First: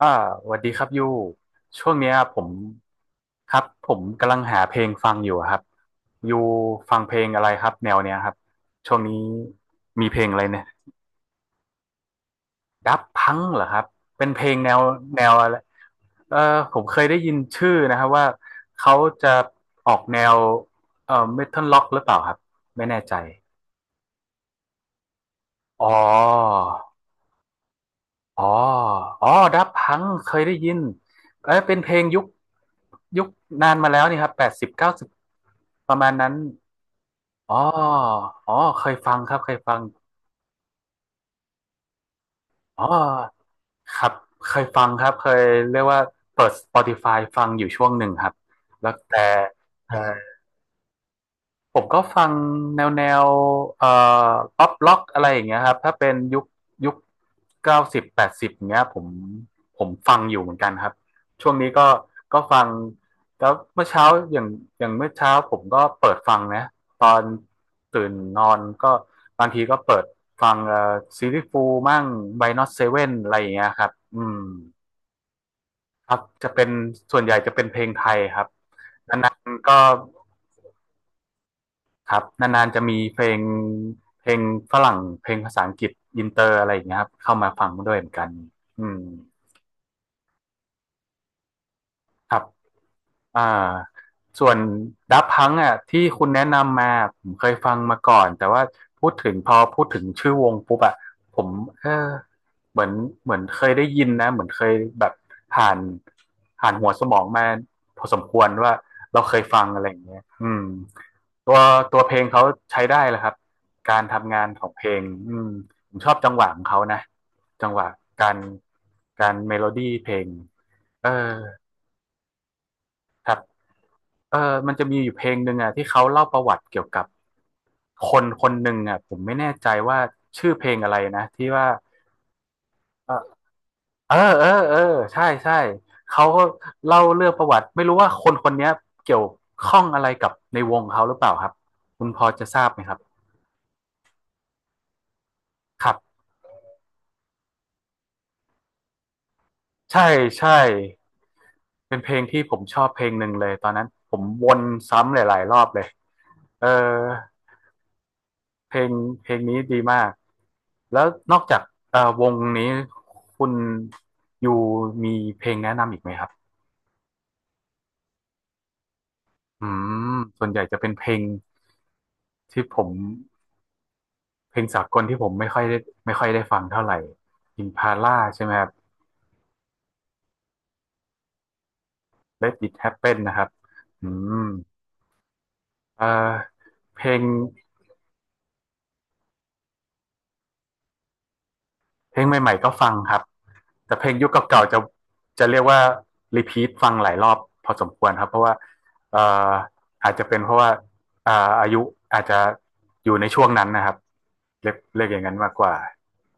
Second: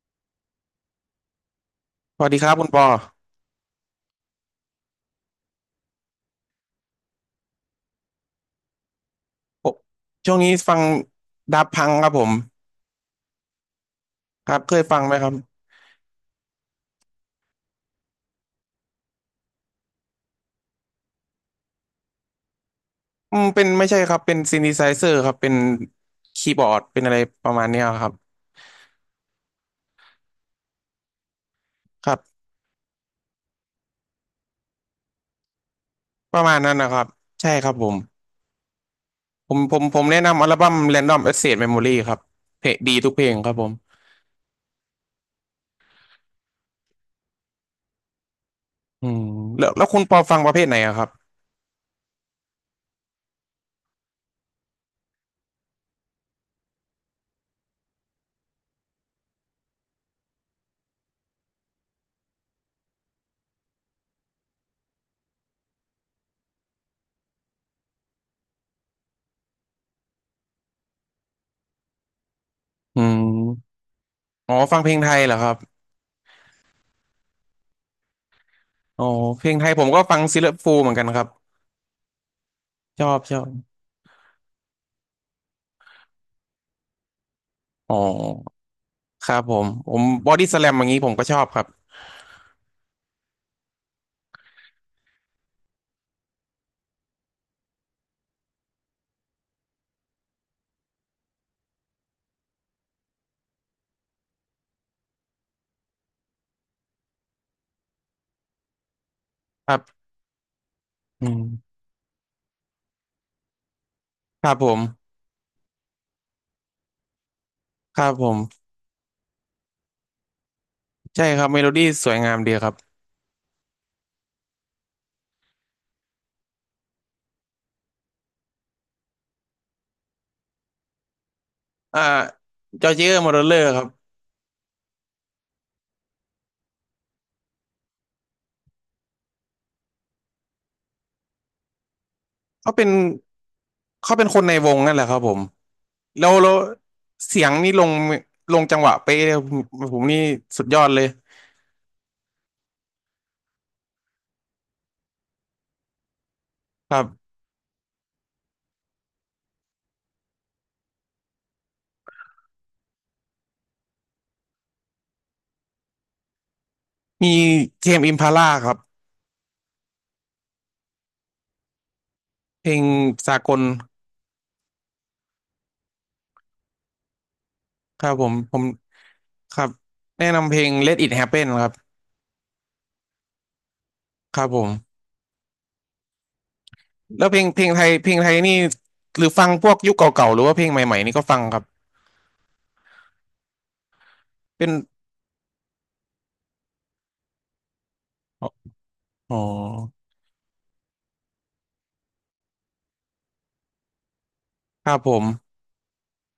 อ่าสวัสดีครับยูช่วงเนี้ยสวัสผดีคมรับคุณปอครับผมกำลังหาเพลงฟังอยู่อะครับยูฟังเพลงอะไรครับแนวเนี้ยครับช่วงนี้ผมมีเพลงช่วอะงไรนี้เนี่ยฟังดับพังครับผมดับพังเหรอครับเป็นเพลคงรับแนเควยฟังไหมแนครัวบอะไรเออผมเคยได้ยินชื่อนะครับว่าเขาจะออกแนวเมทัลล็อกหรือเปล่าครับไม่แน่ใจเป็นไม่ใช่ครับเป็นซิน t h ไซเซอร์ครับเป็นอ๋อ คีย์บอร์ดเป็นอะไรประมาณเนี้ยครับอ๋อ อ๋อ ดับพัง เคยได้ยินเอ้ยเป็นเพลงครัยุคบยุคนานมาแล้วนี่ครับ80-90ประมาณนั้น ประมาณนั้นนะครับอ๋ใช่อ ครับผมอ๋อ เคยฟังครับเคผยมฟัผงมผมแนะนำอัลบั้ม Random Access Memory ครับเพลงอ๋อดีทุกเพลงครับผมครับ เคยฟังครับ เคยเรียกว่าเปิด Spotify ฟังอยู่ช่วงหนึ่งครับ แล้วอืแต่มแล้วคุณปอใช่ ฟังประเภทไหนอะครับผมก็ฟังแนวเอ่อป๊อปล็อกอะไรอย่างเงี้ยครับถ้าเป็นยุค90-80เงี้ยผมฟังอยู่เหมือนกันครับช่วงนี้ก็ฟังแล้วเมื่อเช้าอย่างอย่างเมื่อเช้าผมก็เปิดฟังนะตอนตื่นนอนก็บางทีก็เปิดฟังซีรีส์ฟูมั่งไวนอตเซอืเว่นอะไรอย่างเงี้ยมครับอืมอ๋อฟังเพลงไทยเหรอครับครับจะเป็นส่วนใหญ่จะเป็นเพลงไทยครับอ๋อนาเพนลงไทๆยก็ ผมก็ฟังซิลเลอร์ฟูลเหมือนกันครับครับนานๆจะมีชอเพบลชองบเพลงฝรั่งเพลงภาษาอังกฤษอินเตอร์อะไรอย่างเงี้ยครับเข้ามาฟังด้อ๋วอยเหมือนกันอืมครับผมบอดี้สแลมอย่างนี้ผมก็ชอบครับ ครับ อ่าส่วนดับพังอ่ะที่คุณแนะนำมาผมเคยฟังมาก่อนแต่ว่าพูดถึงพอพูดถึงชื่อวงปุ๊บอ่ะผมเออเหมือนเหมือนเคยได้ยินนะเหมือนเคยแบบผ่านผ่านหัวสมองมาพอสมควรว่าเราเคยฟังครัอะไรอย่างบเงี้ยอืมอืตัวมตัวเพลงเขาใช้ได้แหละครับการทำงาคนรับขผองเพลงมอืมผมชอบจังหวะของเขานะจังหวะครับผการม การเมโลดี้เพลงเออใช่ครับเมโลดี้สวยงามดีครับครับ เออมันจะมีอยู่เพลงหนึ่งอ่ะที่เขาเล่าประวัติเกี่ยวกับคนคนหนึ่งอ่ะผมไม่แน่ใจว่าชื่อเพลงอะไรนะที่ว่าอ่าจอร์เจอเออร์มอร์เลอร์ครับเออใช่ใช่เขาก็เล่าเรื่องประวัติไม่รู้ว่าคนคนเนี้ยเกี่ยวข้องอะไรกับในวงเขาหรือเปล่าครับคุณพอจะทราบเขาไหมเป็นครับเขาเป็นคนในวงนั่นแหละครับผมครับแล้วเสียงนี่ลงจังหวะเป๊ะเลยผมผใช่มนี่ใช่สุดยอดเลยเป็นเพลงที่ผมชอบเพลงหนึ่งเลยตอนนั้นผมวนซ้ำหลายๆรอบเลยเออครับเพลงเพลงนี้ดีมาก แล้วนอกจากวงนี้คุณอยูมีเพลงแนะนำอีกไหมครับมีเทมอิมพาล่าครับ อืมส่วนใหญ่จะเป็นเพลงที่เพลผงมสากลเพลงสากลที่ผมไม่ค่อยได้ฟังเท่าไหร่ ครับ Impala ผมใช่ไหมผคมรับ ครับแนะนำเพลง Let It Happen ครับ Let It Happen นะครับอืครัมบผมเอ่อเพลงแล้วเพลงไทยนี่หรือฟังพวกยุคเก่าๆหรือว่าเพลงใหม่ๆนี่ก็ฟังครับเพลงใหม่ๆก็ฟังครับ แต่เพลงยุคเก่าเป็นๆจะเรียกว่ารีพีทฟังหลายรอบพอสมควรครับเพราะว่าเอ่อ๋อ ออาจจะเป็นเพราะว่าอ่าอายุอาจจะอยู่ในช่วงนั้นนะครับเรียกครับเรียผกอย่ามงนั้นมากกว่า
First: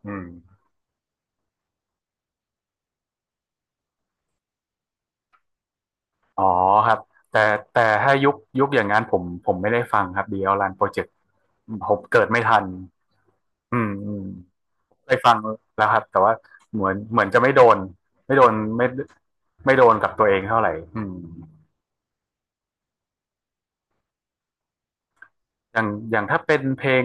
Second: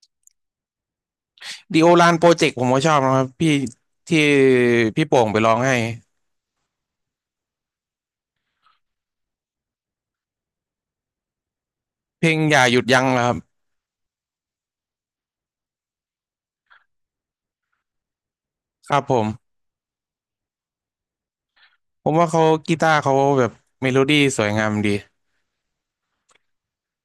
อืมดีโอลานโปรเจกต์ผมก็ชอบนะครับพี่ที่พี่โป่งไปร้องให้อ๋อครับแต่แต่ถ้ายุคอย่างนั้นผมไม่ได้ฟังครับดีเอลรันโปรเจกต์ Project ผมเกิเพดลงไม่อทัย่านหยุดยั้งนะครับอืมเคยฟังแล้วครับแต่ว่าเหมือนจะไม่โดนไม่ครับผมไม่โดนกับตัวเองเท่าไหร่อืม ผมว่าเขากีตาร์เขาแบบเมโลดี้สวยงามดีอย่างถ้าเป็นเพลง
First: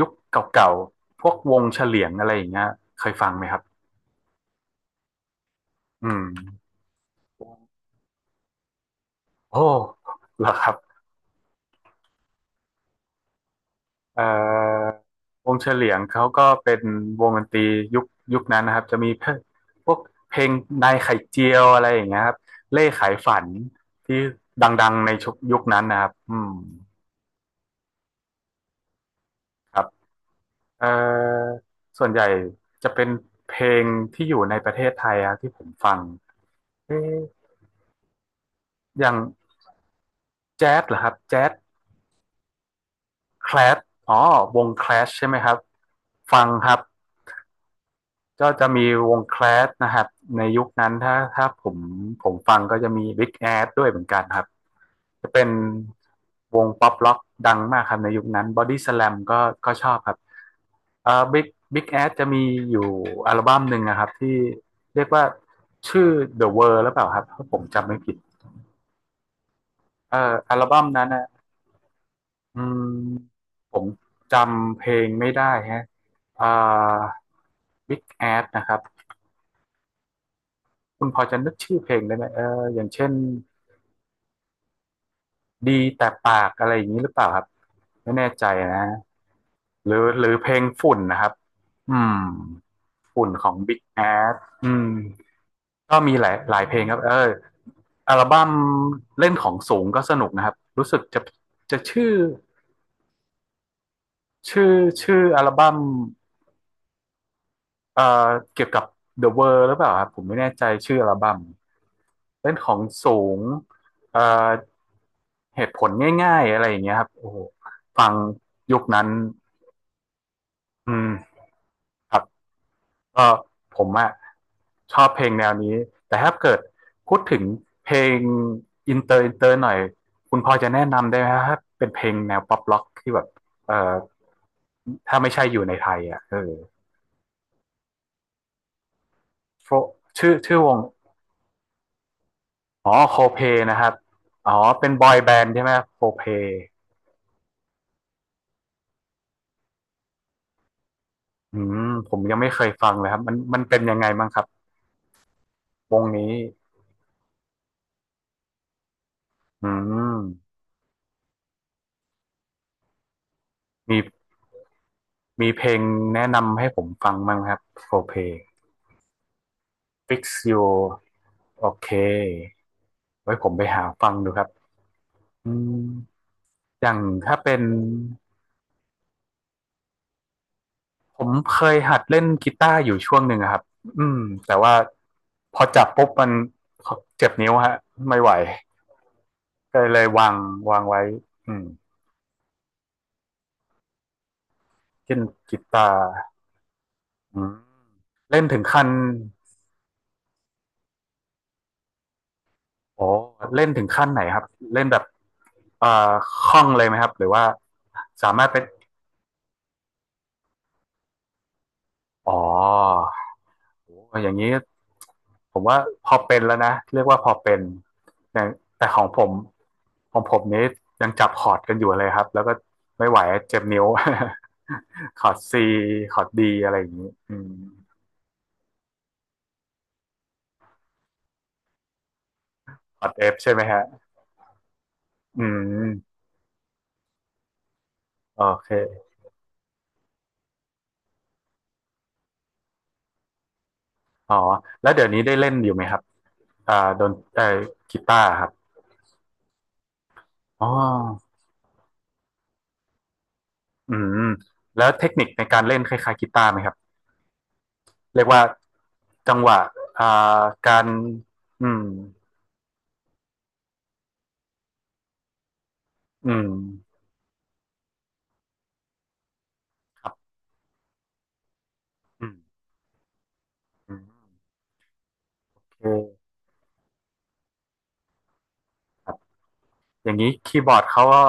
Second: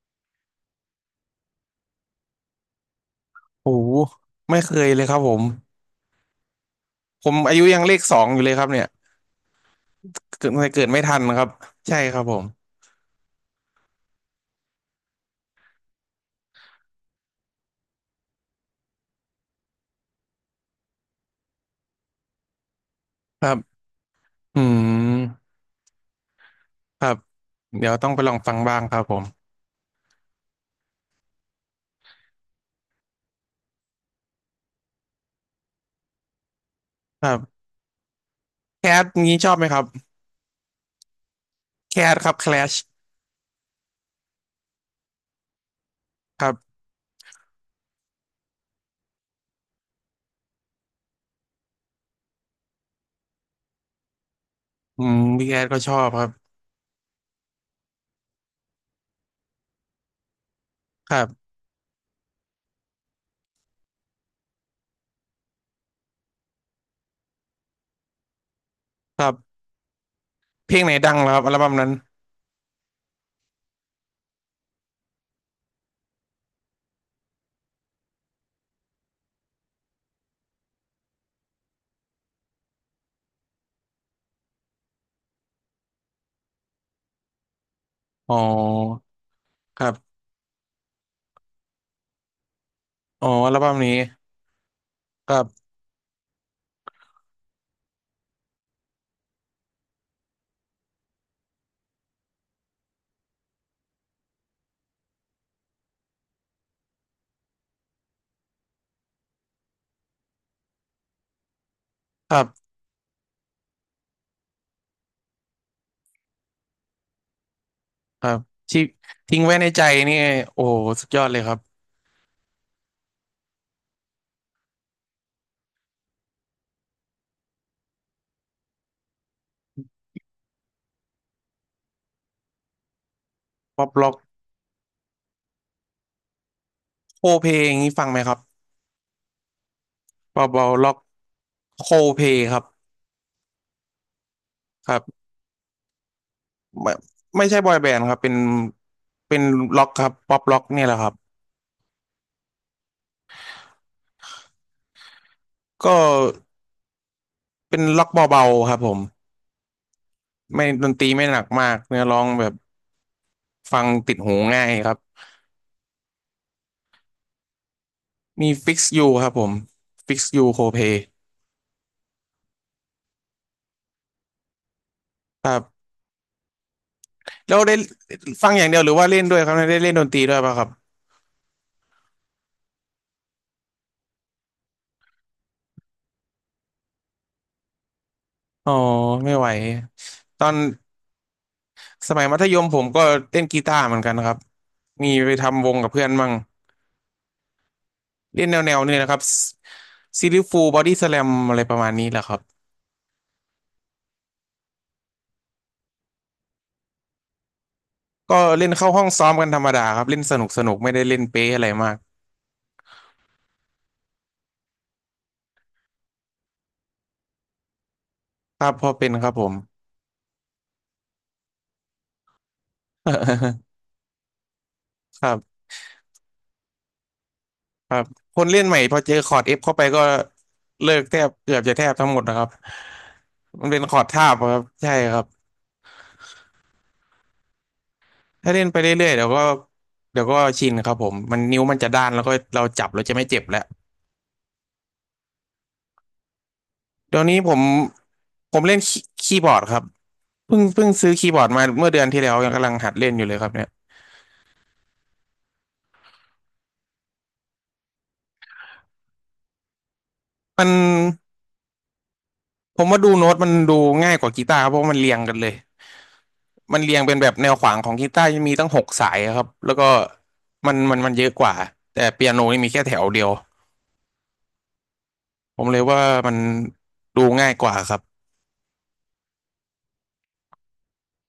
ยุคเก่าๆพวกวงเฉลียงอะไรอย่างเงี้ยเคยฟังไหมครับโอ้โหไม่เคยเลยครับผมอืมผมอายุยังเลขสองอยู่เลยครับเนี่ยโอ้เหรเกิอดครับเกิดไม่ทันครับใช่ครับผมเอ่อวงเฉลียงเขาก็เป็นวงดนตรียุคยุคนั้นนะครับจะมีเพพวกเพลงนายไข่เจียวอะไรอย่างเงี้ยครับเล่ขายฝัคนรับที่อืดังๆในมชุยุคนั้นนะครับอืมครับเดี๋ยวต้องไปลองฟังบ้างครับผมครับเอ่อส่วนใหญ่จะเป็นเพลงที่อยู่ในประเทศไทยอะที่ผมฟังเอ๊ะครับแคอทย่างนี้ชอบไหมครับแจ๊สเหรอครับแจ๊ส แคทครับแคลชแคลสอ๋อวงแคลสใช่ไหมครับ ฟัคงรับครับก็จะมีวงแคลสนะครับ ในยุคนั้นถ้าผมฟังก็จะมีบิ๊กแอดด้วยเหมือนกันครับ จะเป็พี่นแคทก็ชอบครับวงป๊อปร็อกดังมากครับในยุคนั้นบอดี้ส a ลมก็ก็ชอบครับคเอ่รัอบิ๊กบบิ๊กแอดจะมีอยู่อัลบั้มหนึ่งนะครับที่เรียกว่าชื่อ The World หรือเปล่าครับถ้าผมจำไม่ผิดครับอัลเพลบั้งมไหนนั้นดังนะ เหรอครับอัลบั้มนั้น อืมผมจำเพลงไม่ได้ฮะอ่า Big Ass นะครับคุณพอจะนึกชื่อเพลงได้ไหมเอออย่างเช่นดีแต่ปากอะไรอย่างนี้หรือเปล่าครับไม่แน่อ๋ใจนะอครัหรือบหรือเพลงฝุ่นนะครับอืมอ๋ฝุ่อนขออัง ลบั้ม Big นี้ Ass อืมครับก็มีหลายเพลงครับเอออัลบั้มเล่นของสูงก็สนุกนะครับรู้สึกจะชื่อชื่ออัลบั้ม เอ่อเกี่ยวกับ The World หรือเปล่าครับผมไม่แน่ใจชื่ออัลบั้มครัเล่นขบองสูงเอ่อเหตุผลง่ายๆอะไรอย่างเงี้ยครับโอ้โหฟังครับยุที่คนั้นทิ้งไว้ในใจนี่โอ้โหอืสุมดยอดเลยครับครับก็ผมอะชอบเพลงแนวนี้แต่ถ้าเกิดพูดถึงเพลงอินเตอร์หน่อยคุณพอจะแนะนำได้ไหมครับถ้าเป็นเพลงแนวป๊อปร็อกที่แบบเอ่ป๊อปอล็อกถ้าไม่ใช่อยู่ในไทยอ่ะเออ โคเพลงนี้ฟังไหมครับ Fro- ชื่อป๊อปวง ล็อกโคเพลครับอ๋อโคเพนะครับอ๋อเป็คนรับอยบแบนด์ใช่ไหมโคเพไม่ไม่ใช่บอยแบนด์ครับเป็นล็อกครับป๊อปล็อกเนี่ยแหละครับอืมผมยังไม่เคยฟังเลยครับมันเป็นยังไงบ้างครับก็วงนี้เป็นล็อกเบาๆครับผมอืมไม่ดนตรีไม่หนักมากเนื้อร้องแบบฟังมีติดหูง่ายครับมีเพลงแนะนำให้ผมฟังบ้างไหมครับโคเพ มีฟิกซ์ยูครับผมฟิกซ์ Fix ยูโคเพล You โอเคไว้ผมไปหาฟังดูครับคอืรัมบ อย่างถ้าแล้เป็วนได้ฟังอย่างเดียวหรือว่าเล่นด้วยครับได้เล่นดนตรีด้วยป่ะครับผมเคยหัดเล่นกีตาร์อยู่ช่วงหนึ่งอะครับอืมแต่ว่าพอจับปุ๊บมันเจ็บนิ้วฮะไม่ไหว อ๋อไม่ไหวก็เลยวางตอนวางไว้อืมสมัยมัธยมผมก็เล่นกีตาร์เหมือนกันครับมีเช่นไปกีทำวงตากับเพื่ร์อนมั่งอืมเล่เล่นนแนถึงวแนวขั้นนี่นะครับซิลลิฟูบอดี้สแลมอะไรประมาณนี้แหละครับโอ้เล่นถึงขั้นไหนครับเล่นแบบเอ่อคล่องเลยไหมครับหรือว่าสาก็มารถเป็นเล่นเข้าห้องซ้อมกันธรรมดาครับเล่นสนุกสนุกไม่ได้เล่นเป๊ะอะไรมากอ๋อโอ้อย่างนี้ผมว่าพอเป็นแล้วนะเรียกว่าพอเป็นแต่ครับพแต่อของเป็นผคมรับผม ของผมนี้ยังจับคอร์ดกันอยู่เลยครับแล้วก็ไม่ไหวเจ็บนิ้ว คคอรัร์ดซีบคอร์ดดีอะไรอย่างนี้อืมครับคนเล่นใหม่พอเจอคอร์ดเอฟเข้าไปก็เลิกแทบเกือบจะแทบทั้งหมดนะครับคอร์ดเอฟใช่ไหมมันเป็ฮะนคอร์ดทาบครับใช่ครับ อืมโอถ้าเล่เค นไปเรื่อยๆเดี๋ยวก็ชินครับผมมันนิ้วมันจะด้านแล้วก็เราจับเราจะไม่เจ็บแล้วอ๋อแล้วเดี๋ยวนี้ได้เล่นอยู่ไหมครับอ่าดนเดี๋ยวนี้เอ่อผมกีตาร์ครับผมเล่นคีย์บอร์ดครับเพิ่งอ๋อเพิ่งซื้อคีย์บอร์ดมาเมื่อเดือนที่แล้วยังกำลังหัดเล่นอยู่เลยครับเนี่ยอืมแล้วเทคนิคในการเล่นคล้ายๆกีตาร์ไหมครับเรียกว่าจังหวะอ่ามันการอืมผมว่าดูโน้ตมันดูง่ายกว่ากีตาร์ครับเพราะว่ามันเรียงกันเลยอืมมันเรียงเป็นแบบแนวขวางของกีตาร์จะมีตั้ง6 สายครับแล้วก็ครับมันเยอะกว่าแต่อืเปียมโนนี่มีแค่แถวเดียวอืมผมเลยโอว่าเคมันดูง่ายกว่าครับ ครับอย่างนี้คีย์บอร์ดเขาก็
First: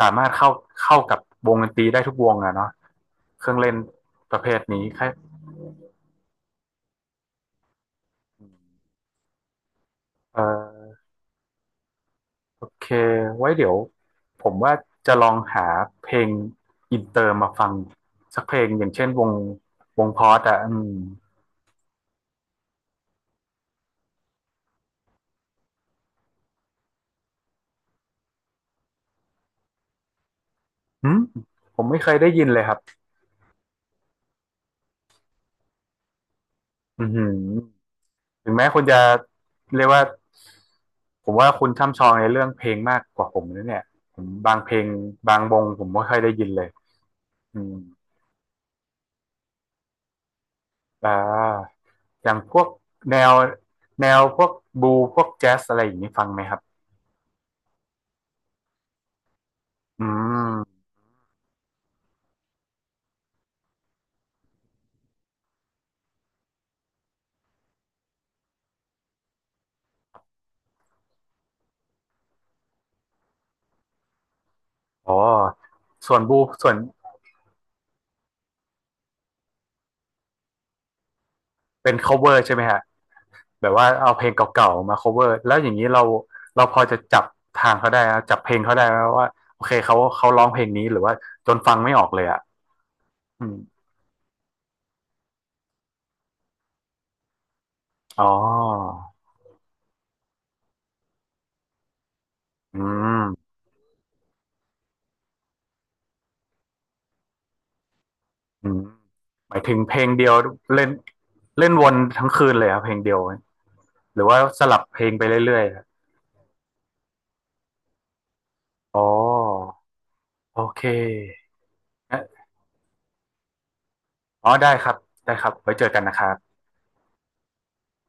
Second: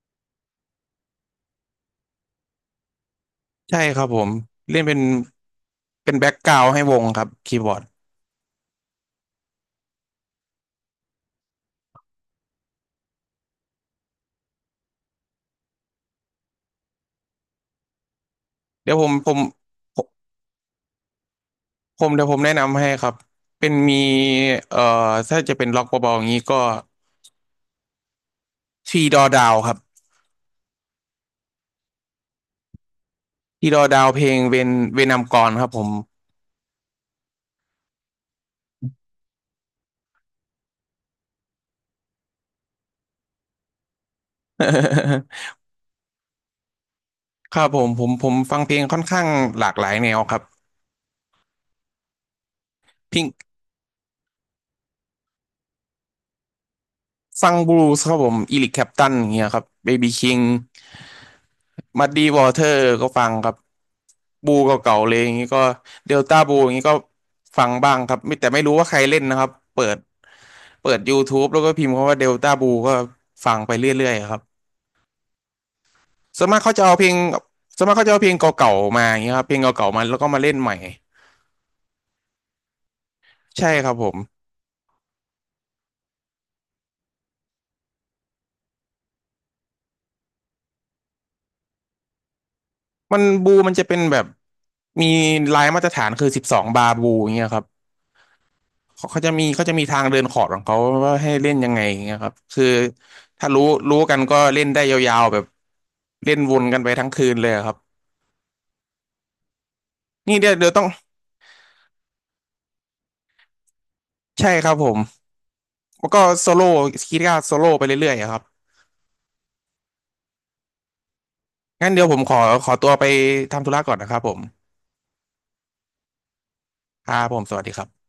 สามารถเข้ากับวงดนตรีได้ทุกวงอะเนาะเครื่องเล่นใช่ครับผมประเภทเล่นี้นเป็คนรับแบ็กกราวด์ให้วงครับคีย์บอร์ดเอ่อ โอเคไว้เดี๋ยวผมว่าจะลองหาเพลงอินเตอร์มาฟังสักเพลงอย่าเดี๋งยวเช่นวงผมพอดอ่ะอืมผมแนะนำให้ครับเป็นมีเอ่อถ้าจะเป็นล็อกเบาๆอย่างนี้ก็ทีดอดาวครับหืมผมไม่เคยได้ยินเลยครับทีดอดาวเพลงเวนเวนามกรครับผม อือหือถึงแม้คุณจะเรียกว่าผมว่าคุณช่ำชองในเรื่องเพลงมากกว่าผมนะเนี่ยผมบางเพลงบางว งผมไม่เคยได้ยินเลยคอืรับมผมฟังเพลงค่อนข้างหลากหลายแนวครับอ่าอย่างพวกแนพิงวพวกบลูพวกแจ๊สอะไรอย่างนี้ฟังไหมครับฟังบลูส์ครับผมอีริกแคลปตันอย่างเงี้ยครับเบอืบี้คิง มมัดดีวอเตอร์ก็ฟังครับบูเก่าๆเลยอย่างนี้ก็เดลต้าบูอย่างนี้ก็ฟังบ้างครับไม่แต่ไม่รู้ว่าใครเล่นนะครับเปิดYouTube แล้วก็พิมพ์คำว่าเดลต้าบูก็ฟังไปเรื่อยๆครับอ๋อส่วนบูส่วนมากส่วเขาน จะเอาเพลงส่วนมากเขาจะเอาเพลงเก่าๆมาอย่างนี้ครับเพลงเก่าๆมาแล้วก็มาเล่นใหม่เป็น cover ใช่ไหมฮะแบใช่บว่าครับผเอามเพลงเก่าๆมา cover แล้วอย่างนี้เราพอจะจับทางเขาได้นะจับเพลงเขาได้ไหมว่าโอเคเขาร้องเพลงนี้หรือว่าจนฟังไม่ออกเลยอ่ะมันอืมบูมันจะเป็นแบบมีลายมาตรฐานคือ12บาบูอย่างเงี้ยครับ อ๋อเขาจะมีทางเดินขอร์ดของเขาว่าให้เล่นยังไงอย่างเงี้ยครับคืออืมถ้ารู้กันก็เล่นได้ยาวๆแบบเล่นวนกันไปทั้งคืนเลยอะครับอืมหมายถึงเพลงเดียวนี่เดี๋ยวต้อเล่งนเล่นวนทั้งคืนเลยครับเพลงเดียวหรือว่าใช่สครับลับผเพมลงไปเรื่อยๆอะแล้วก็โซโล่คีตก้ารโซโล่ไปเรื่อยๆอะครับอ๋อโอเคงั้นเดี๋ยวเอผมขออขอตัวไปทำธุระก่อนนะครับผมอ๋อได้ครับได้ครับไว้เจอกันนะครับครับผมสวัสดีครับ